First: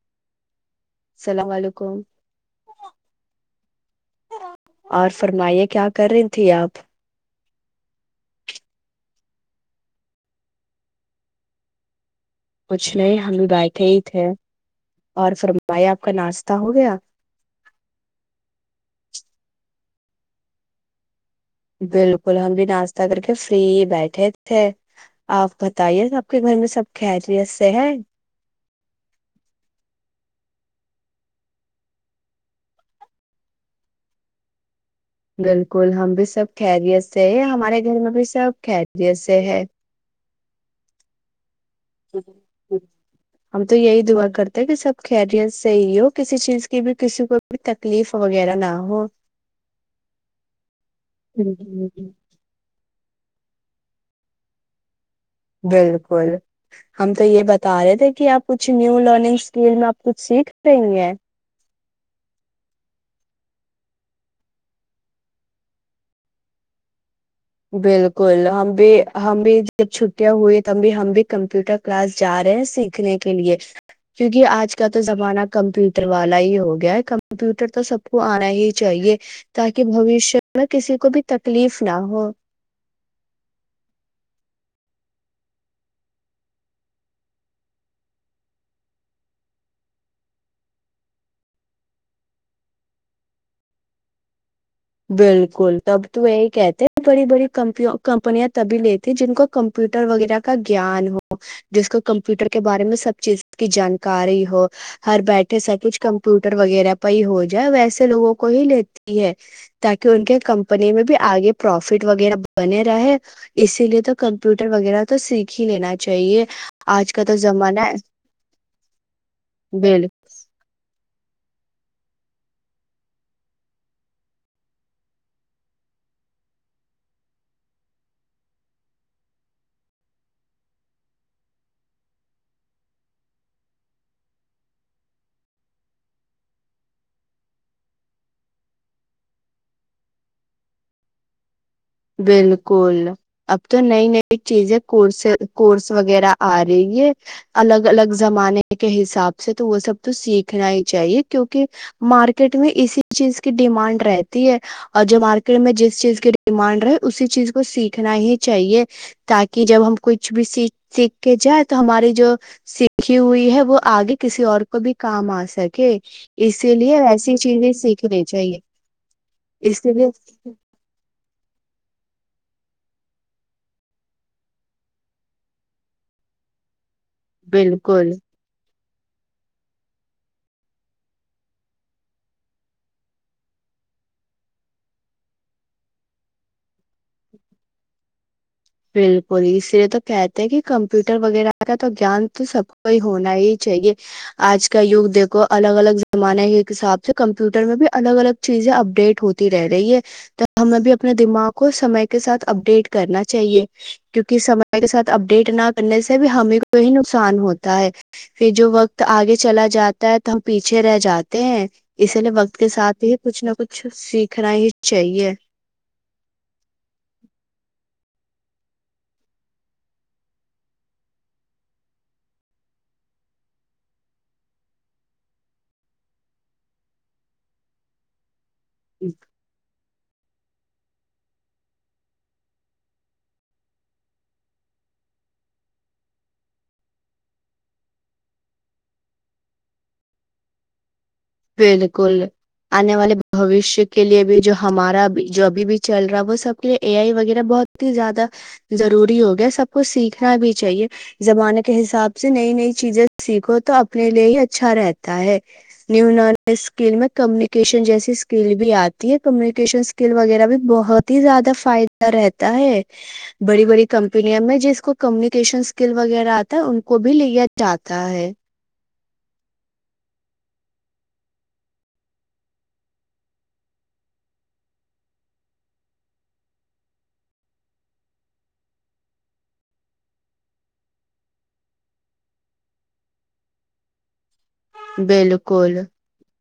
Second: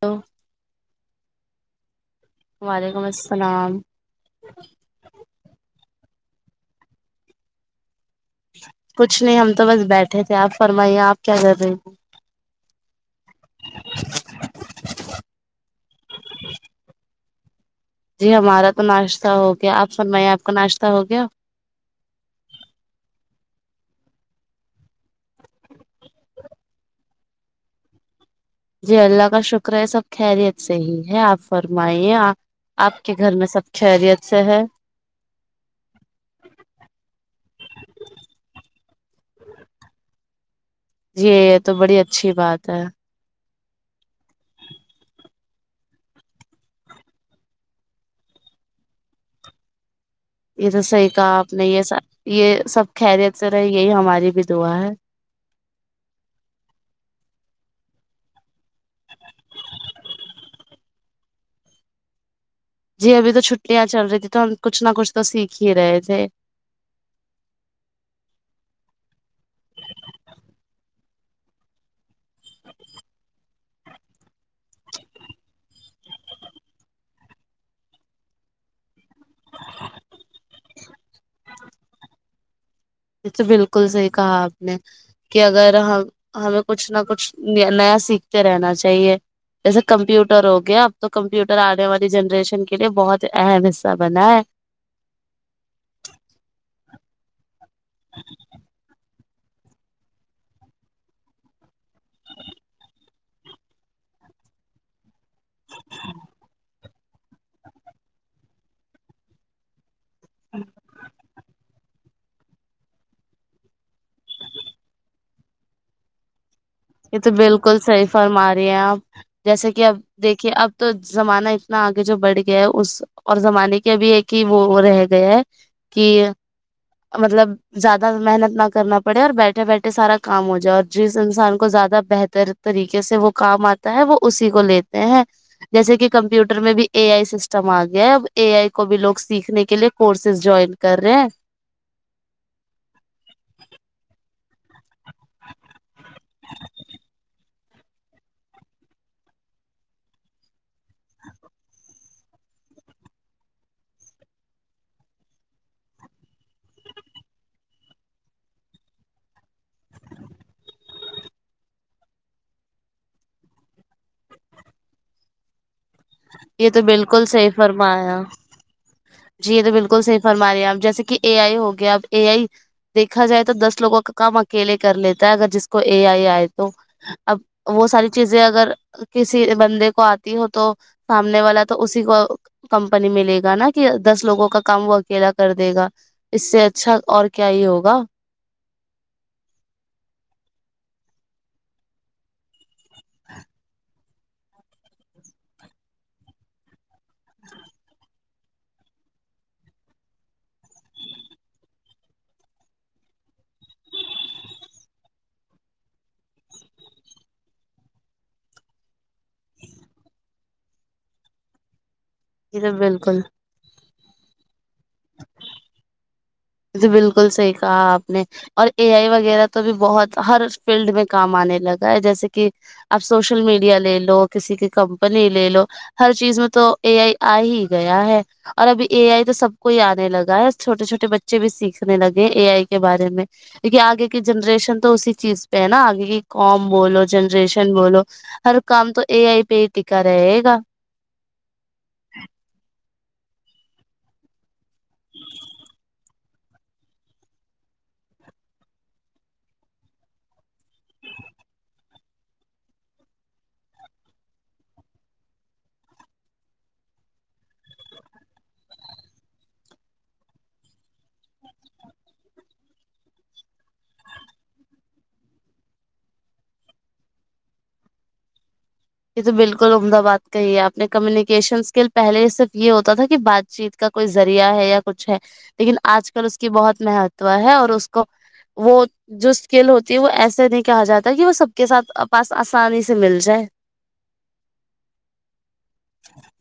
تو السلام علیکم وعلیکم السلام اور فرمائیے کیا کر رہی تھی آپ کچھ نہیں ہم تو بس بیٹھے تھے آپ فرمائیے آپ کیا کر رہے تھھی کچھ نہیں ہم بھی بیٹھے ہی تھے اور فرمیا آپ کا ناشتہ ہو گیا جی ہمارا تو ناشتہ ہو گیا آپ فرمائیے آپ کا ناشتہ ہو گیا بالکل ہم بھی ناشتہ کر کے فری بیٹھے تھے آپ بتائیے آپ کے گھر میں سب خیریت سے ہے جی اللہ کا شکر ہے سب خیریت سے ہی ہے آپ فرمائیے آپ کے گھر میں سب خیریت سے ہے بالکل ہم بھی سب خریت سے ہے ہمارے گھر میں بھی سب خیریت سے ہے ج تو بڑی اچھی بات ہے ہم تو یہی دعا کرتے کہ سب خہرییاں صحیح ہو کسی چیز کی بھی کسی کو بھی تکلیف وغیرہ نہ ہو یہ تو صحیح کہا آپ نے یہ سب یہ سب خیریت سے رہی یہی ہماری بھی دعا ہے بالکل ہم تو یہ بتا رہے تھے کہ آپ کچھ نیو لرننگ اسکیل میں آپ کچھ سیکھ رہی ہیں جی ابھی تو چھٹیاں چل رہی تھھی تو ہم کچھ نہ کچھ تو سیکھ ہی رہے تھے بالکل ہم بھی ہم بھی جب چھٹیاں ہوئی تو بھی ہم بھی کمپیوٹر کلاس جا رہے ہیں سیکھنے کے لیے کیونکہ آج کا تو زمانہ کمپیوٹر والا ہی ہو گیا ہے کمپیوٹر تو سب کو آنا ہی چاہیے تاکہ بوشیہ میں کسی کو بھی تکلیف نہ ہو یہ تو بالکل صحیح کہا آپ نے کہ اگر ہم ہمیں کچھ نہ کچھ نیا سیکھتے رہنا چاہیے جیسے کمپیوٹر ہو گیا اب تو کمپیوٹر آنے والی جنریشن کے لیے بہت ہی اہم حصہ بنا ہے بالکل تب تو یہی کہتے ہیں بڑی بڑی کمی کمپنیاں تبھی لیتی جن کو کمپیوٹر وغیرہ کا گان ہو جس کو کمپیوٹر کے بارے میں سب چیز کی جانکاری ہو ہر بیٹھے سا کچ کمپیوٹر وغیرہ پی ہو جائے ویسے لوگوں کو ہی لیتی ہے تاکہ ان کے کمپنی میں بھی آگے پروفٹ وغیرہ بنے رہاے اسی لیے تو کمپیوٹر وغیرہ تو سیکھ ہی لینا چاہیے آج یہ کا تو بالکل زمانہ ہے صحیح فرما رہی ہیں آپ جیسا کہ اب بل دیکھیے اب تو زمانہ اتنا آگے جو بڑھ گیا ہے اس اور زمانے کے ابھی ایک ہی وہ رہ گیا ہے کہ مطلب زیادہ محنت نہ کرنا پڑے اور بیٹھے بیٹھے سارا کام ہو جائے اور جس انسان کو زیادہ بہتر طریقے سے وہ کام آتا ہے وہ اسی کو لیتے ہیں جیسے کہ کمپیوٹر میں بھی اے آئی سسٹم آ گیا ہے اب اے آئی کو بھی لوگ سیکھنے کے لیے کورسز جوائن کر رہے ہیں بالکل اب تو نئی نئی چیزیں کورس کورس وغیرہ آ رہی ہے الگ الگ زمانے کے حساب سے تو وہ سب تو سیکھنا ہی چاہیے کیونکہ مارکیٹ میں اسی چیز کی ڈیمانڈ رہتی ہے اور جو مارکیٹ میں جس چیز کی ڈیمانڈ اسی چیز کو سیکھنا ہی چاہیے تاکہ جب ہم کچھ بھی س سیکھ کے جائ تو ہماری جو سیکھی ہوئی ہے وہ آگے کسی اور کو بھی کام آ سکے یہ اسی تو لیے بالکل ایسی صحیح چیزیں فرمایا سیکھنی چاہیے جی یہ تو اسی بالکل لیے صحیح فرما رہیا آپ جیسے کہ اے آئی ہوگی اب اے آئی دیکھا جائے تو دس لوگوں کا کام اکیلے کر لیتا ہے اگر جس کو اے آئی آئے تو اب وہ ساری بالکل چیزیں اگر کسی بندے کو آتی ہو تو سامنے والا تو اسی کو کمپنی ملے گا نا کہ دس لوگوں کا کام وہ اکیلا کر دے گا اس سے اچھا اور کیا ہی ہوگا بالکل اس لیے تو کہتے ہیں کہ کمپیوٹر وغیرہ کا تو گان تو سب کو ہی ہونا ہی چاہیے آج کا یگ دیکھو الگ الگ زمانے کے حساب سے کمپیوٹر میں بھی الگ الگ چیزیں اپڈیٹ ہوتی رہ رہی ہے تو ہمیں بھی اپنے دماغ کو سمے کے ساتھ اپڈیٹ کرنا چاہیے کیونکہ سمے کے ساتھ اپڈیٹ نہ کرنے سے بھی ہمیںی نقصان ہوتا ہے پھر جو وقت آگے چلا جاتا ہے تو ہم پیچھے رہ جاتے ہیں اسی لیے وقت یہ کے تو ساتھ ہی بالکل کچھ نہ کچھ سیکھنا ہی چاہیے جی بالکل صحیح کہا آپ نے اور اے آئی وغیرہ تو بھی بہت ہر فیلڈ میں کام آنے لگا ہے جیسے کہ آپ سوشل میڈیا لے لو کسی کی کمپنی لے لو ہر چیز میں تو اے آئی آ ہی گیا ہے اور ابھی اے آئی تو سب کو ہی آنے لگ گسھوے چھٹے بچے بچے بھی سیکھنے لگے اے آئی کے بارے میں کیہ آگے کی جنریشن تو اسی چیز پہ ہے نا آگے کی کام بولو جنریشن بولو ہر کام تو اے آئی پہ ہی ٹکا رہے گا بالکل آنے والے بوشیہ کے لیے بھی جو ہمارا جو اب بھی چل رہا ہے وہ سب کے لیے اے آئی وغیرہ بہت ہی زیادہ ضروری ہو گیا سب کو سیکھنا بھی چاہیے زمانے کے حساب سے نئی نئی چیزیں سیکھو تو اپنے لیے ہی اچھا رہتا ہے نیو نالج اسکل میں کمیونکیشن جیسی اسکل بھی آتی ہے کمیونکیشن اسکل وغیرہ بھی بہت ہی زیادہ فائدہ رہتا ہے بڑی بڑی کمپنیا میں جس کو کمیونکیشن اسکل وغیرہ آتا ہے ان کو بھی لیا جاتا ہے یہ تو بالکل عمدہ باد کا ہی ہے اپنے کمیونیکیشن اسکل پہلے صرف یہ ہوتا تھا کہ بات چیت کا کوئی ذریعہ ہے یا کچھ ہے لیکن آج کل اس کی بہت مہتو ہے اور اس کو وہ جو اسکل ہوتی ہے وہ ایسے نہیں کہا جاتا کہ وہ سب کے ساتھ پاس آسانی سے مل جائے بالکل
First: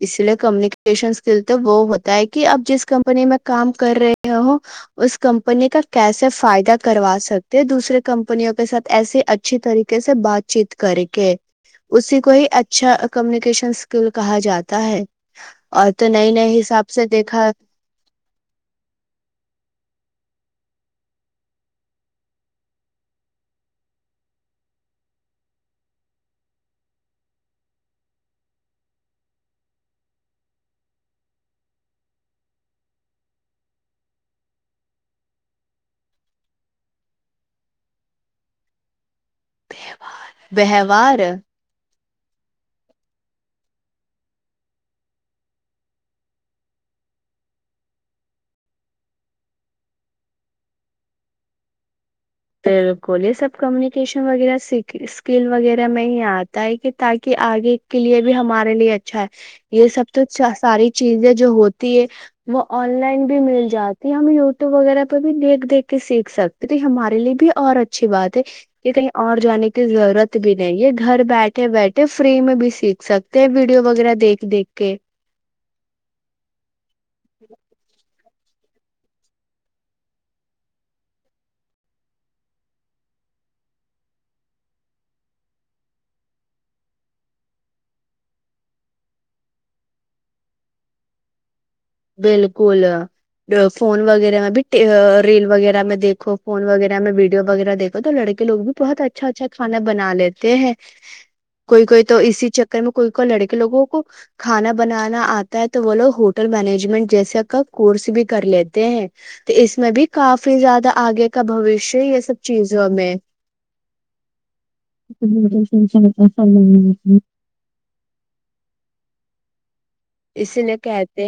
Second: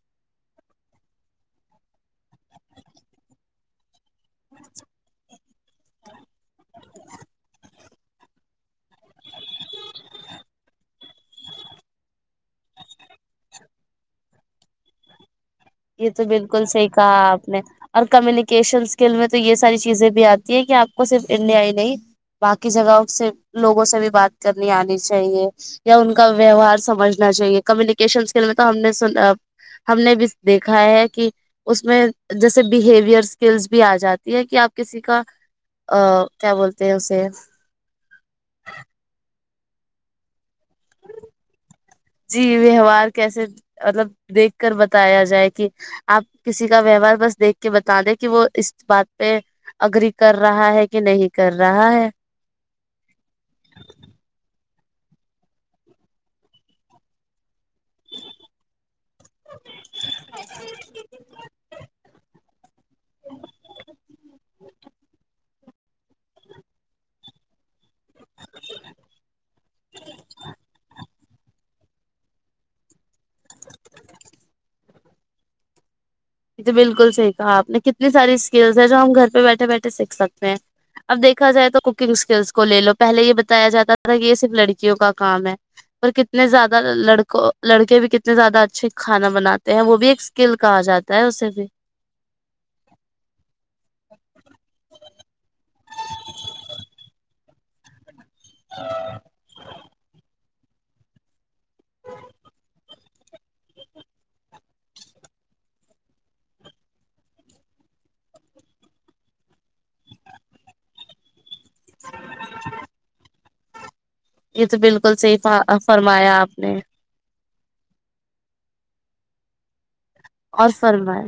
اس لیے کم یشن اسکل تو وہ ہوتا ہے کہ اب جس کمپنی میں کام کر رہے اس کمپنی بنے کا کیسے فائدہ کروا سکتے ہیں دوسرے کمپنیوں کے ساتھ ایسی اچھی طریقے سے بات چیت کر کے اسی کو ہی اچھا کمیونکیشن اسکل کہا جاتا ہے اور یہ تو نئے نئے بالکل صحیح حساب سے کہا آپ دیکھا نے اور کمیونیکیشن اسکل میں تو یہ ساری چیزیں بھی آتی کہ آپ کو صرف انڈیا ہی نہیں باقی جگہوں سے لوگوں سے بھی بات کرنی آنی چاہیے یا ان کا ویوہار سمجھنا چاہیے کمیونکیشن اسکل میں تو ہم نے س ہم نے بھی دیکھا ہے کہ اس میں جیسے بہیوئر اسکلس بھی آ جاتی ہے کہ آپ کسی کا ا کیا بولتے ہیں اسے وووار جی ویوہار کیسے مطلب دیکھ کر بتایا جائے کہ آپ کسی کا ویوہار بس دیکھ کے بتا دیں کہ وہ اس بات پہ اگری کر رہا ہے کہ نہیں کر رہا ہے بالکل یہ سب کمیونیکیشن وغیرہ اسکل وغیرہ میں ہی آتا ہے کہ تاکہ آگے کے لیے بھی ہمارے لیے اچھا ہے یہ سب تو ساری چیزیں جو ہوتی ہے وہ آن لائن بھی مل جاتی ہے ہم یوٹیوب وغیرہ پہ بھی دیکھ دیکھ کے سیکھ سکتے تو ہم ارے لیے بھی اور اچھی بات ہے کہ کہیں اور جانے کی ضرورت بھی نہیں ہے گھر بیٹھے بیٹھے فری میں بھی سیکھ سکتے ہیں ویڈیو وغیرہ دیکھ دیکھ کے یہ تو بالکل صحیح کہا آپ نے کتنی ساری اسکلس ہے جو ہم گھر پہ بیٹھے بیٹھے سیکھ سکتے ہیں اب دیکھا جائے تو کوکنگ اسکلس کو لے لو پہلے یہ بتایا جاتا تھا کہ یہ صرف لڑکیوں کا کام ہے اور کتنے زیادہ لڑکوں لڑکے بھی کتنے زیادہ اچھے کھانا بناتے ہیں وہ بھی ایک اسکل کہا جاتا ت اسے بھی بالکل فون وغیرہ میں بھی ریل وغیرہ میں دیکو فون وغیرہ میں ویو وغیر دیکو تو لڑے کے لو بھی بہت اچھا اچھا کھا بناےتے ہیں کوئی کوئی تو اسی چکر میں کوئی کوئی لڑکے لوگوں کو کھانا بنانا آتا ہے تو وہ لو ہوٹل مینج جیس کس بھی کر لیتے ہیں تو اس میں بھی کافی زیادہ آگے کا بوشیہ یہ سب چیزوں میں یہ تو بالکل صحیح فرمایا آپ نے اللہ اسی اور لیے فرمایا کہتے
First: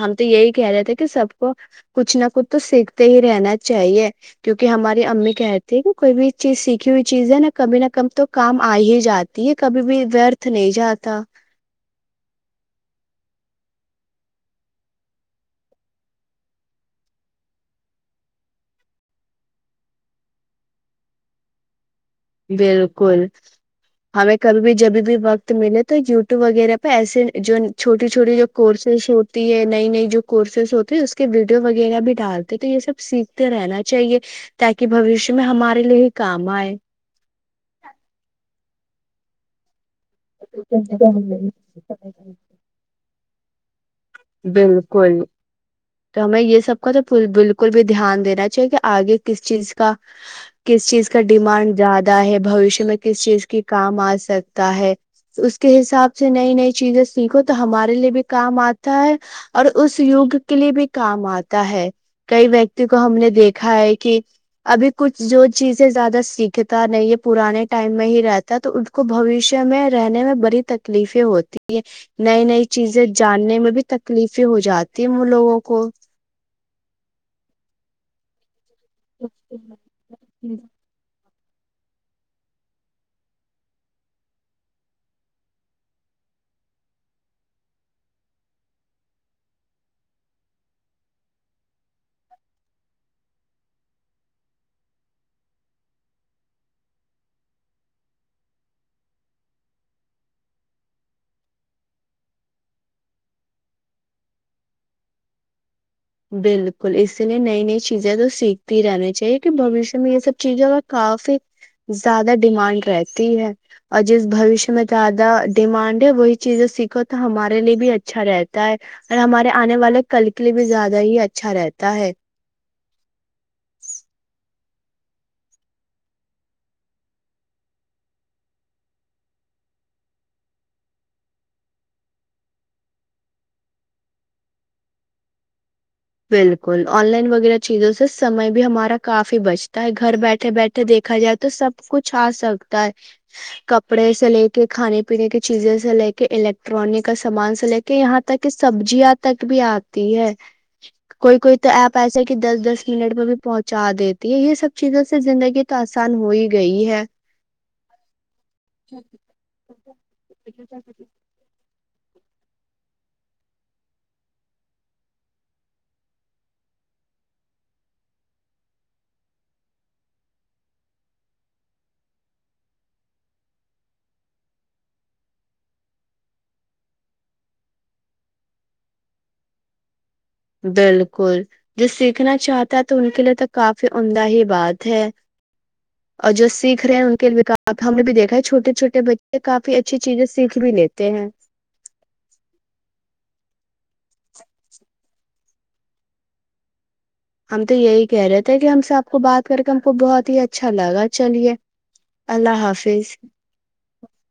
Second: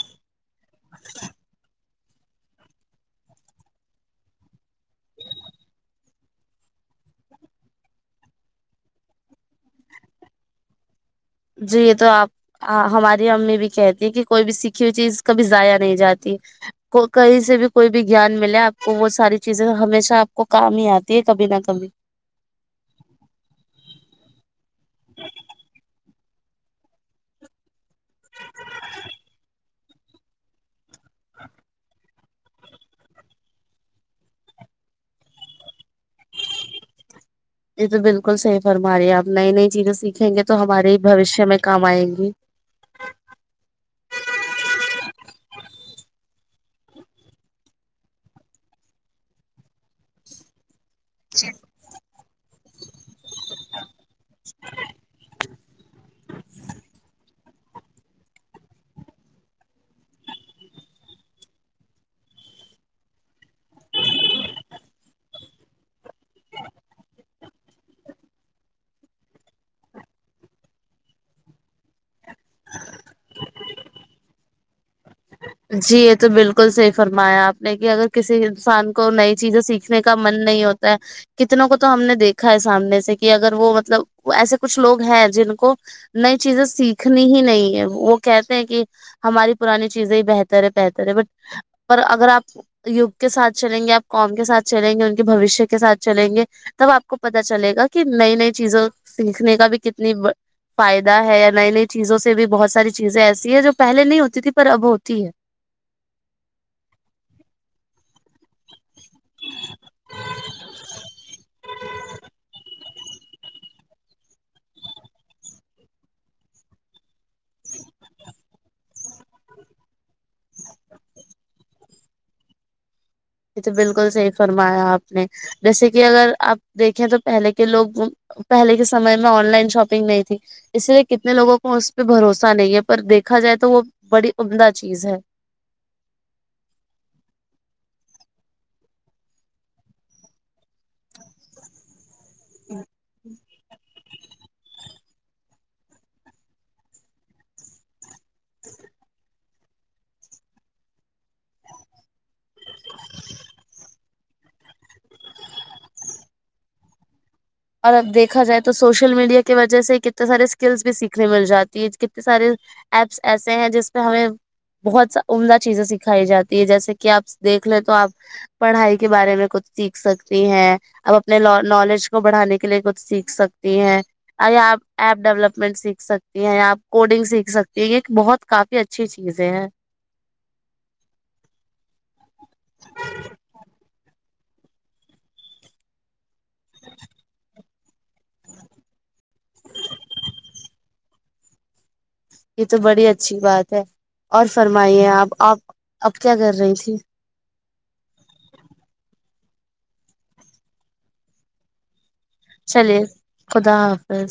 ہم تو یہی کہہ رہے تھے کہ سب کو کچھ نہ کچھ تو سیکھتے ہی رہنا چاہیے کیونکہ ہماری امی کہتی کہ کوئی بھی چیز سیکھی ہوئی چیز ہے نا کبھی نہ کب تو کام آ ہی جاتی ہے کبھی بھی ورتھ نہیں جاتا جی یہ تو آپ ہماری امی بھی کہتی ہیں کہ کوئی بھی سیککھی ہوئی چیز کبھی ضائیا نہیں جاتی کہیں سے بھی کوئی بھی گیان ملے آپ کو وہ ساری چیزیں ہمیشہ آپ کو کام ہی آتی ہے کبھی نہ کبھی بالکل ہمیں کبھی بھی جبھی بھی وقت ملے تو یوٹیوب وغیرہ پہ ایسے جو چھوٹی چھوٹی جو کورسز ہوتی ہے نئی نئی جو کورسز ہوتی ہے اس کے ویڈیو وغیرہ بھی ڈالتے تو یہ سب سیکھتے رہنا چاہیے تاکہ بوشیہ میں ہمارے لیے ہی کام آئے یہ تو بالکل صی فرماری ہے آپ نئی نئی چیزیں سیکھ دکھیں گے تو ہمارے ہی بوشیہ میں کام آئیں گی بالکل تو ہمیں یہ سب کا تو بالکل بھی دھیان دینا چاہیے کہ آگے کس چیز کا کس چیز کا ڈیمانڈ زیادہ ہے بھشیہ میں کس چیز کی کام آج سکتا ہے اس کے حساب سے نئی نئی چیزیں سیکھو تو ہمارے لیے بھی کام آ اور اس یگ کے لیے بھی کام آتا ہے کئی ویکتی کو ہم نے دیکھا ہے کہ ابھی کچھ جو چیزیں زیادہ سیکھتا نہیں یہ پرانے ٹائم میں ہی رہتا ہے تو اس کو بوشیہ میں رہنے میں بڑی تکلیفیں ہوتی ہے نئی نئی چیزیں جاننے میں تکلیفیں ہو جاتی ہیں لوگوں کو جی یہ تو بالکل صحی فرمایا آپ نے کہ اگر کسی انسان کو نئی چیزیں سیکھنے کا من جی نہیں ہوتا ہے کتنوں کو تو ہم نے دیکھا ہے سامنے سے کہ اگر وہ مطلب ایسے کچھ لوگ ہیں جن کو نئی چیزیں سیکھنی ہی نہیں ہے وہ کہتے ہیں کہ ہماری پرانی چیزیں بتر ہے بہتر ہے ب اور اگر آپ یگ کے ساتھ چلیں گے آپ کام کے ساتھ چلیں گے ان کے بوشیہ کے ساتھ چلیں گے تب آپ کو پتہ چلے گا کہ نئی نئی چیزوں سیکھنے کا بھی کتنی فائدہ ہے یا نئی نئی چیزوں سے بھی بہت ساری چیزیں ایسی ہے جو پہلے نہیں ہوتی تھی پر اب ہو ت ہے [inaudible] بالکل اسی لیے نئی نئی چیزیں تو سیکھتی رہنی چاہیے کہ بوشیہ میں یہ سب چیزوں کا کافی زیادہ ڈیمانڈ رہتی ہے اور جس بوشیہ میں زیادہ ڈیمانڈ ہے وہی چیزیں سیکھو تو ہمارے لیے بھی اچھا رہتا ہے اور ہمارے آنے والے کل کے لیے بھی زیادہ ہی اچھا رہتا ہے یہ تو بالکل صحیح فرمایا آپ نے جیسے کہ اگر آپ دیکھیں تو پہلے کے لوگ پہلے کے سمے میں آن لائن شاپنگ نہیں تھی اسی لیے کتنے لوگوں کو اس پہ بھروسہ نہیں ہے پر دیکھا جائے تو وہ بڑی عمدہ چیز ہے بالکل آن لائن وغیرہ چیزوں سے سمے بھی ہمارا کافی بچتا ہے گھر بیٹھے بیٹھے دیکھا جائے تو سب کچھ آ سکتا ہے کپڑے سے لے کے کھانے پ پینے کی چیزیں سے لے کے الیکٹرانک کا سامان سے لے کے یہاں تک کہ سبزیاں تک بھی آتی ہے کوئی کوئی تو ایپ ایسا کہ دس دس منٹ میں بھی پہنچا دیتی ہے یہ سب چیزوں سے زندگی تو آسان ہو ہی گی گئی ہے اور اب دیکھا جائے تو سوشل میڈیا کی وجہ سے کتنے سارے اسکلس بھی سیکھنے مل جاتی ہے ک سارے ایپس ایسے ہیں جس پہ ہمیں بہت سا عمدہ چیزیں سکھائی جاتی ہے جیسے کہ آپ دیکھ لیں تو آپ پڑھائی کے بارے میں کچھ سیکھ سکتی ہیں آپ اپنے نالج کو بڑھانے کے لیے کچھ سیکھ سکتی ہیں یا آپ ایپ ڈیولپمنٹ سیکھ سکتی ہیں آپ کوڈنگ سیکھ سکتی ہیں یہ بہت کافی اچھی چیزیں ہیں بالکل جو سیکھنا چاہتا ہے تو ان کے لیے تو کافی انہ ہی بات ہے اور جو سیکھ رہے ہیں ان کے وکا اب ہم نے بھی دیکھا ہے چھوٹے چھوٹے بچے کافی اچھی چیزیں سیکھ بھی لیتے ہیں یہ تو بڑی اچھی بات ہے اور فرمائیے آپ آپ اب کیا کر رہی تھی ہم تو یہی کہہ رہے تھے کہ ہم سے آپ کو بات کر کے ہم کو بہت ہی اچھا لگا چلیے اللہ چلیے حافظ خدا حافظ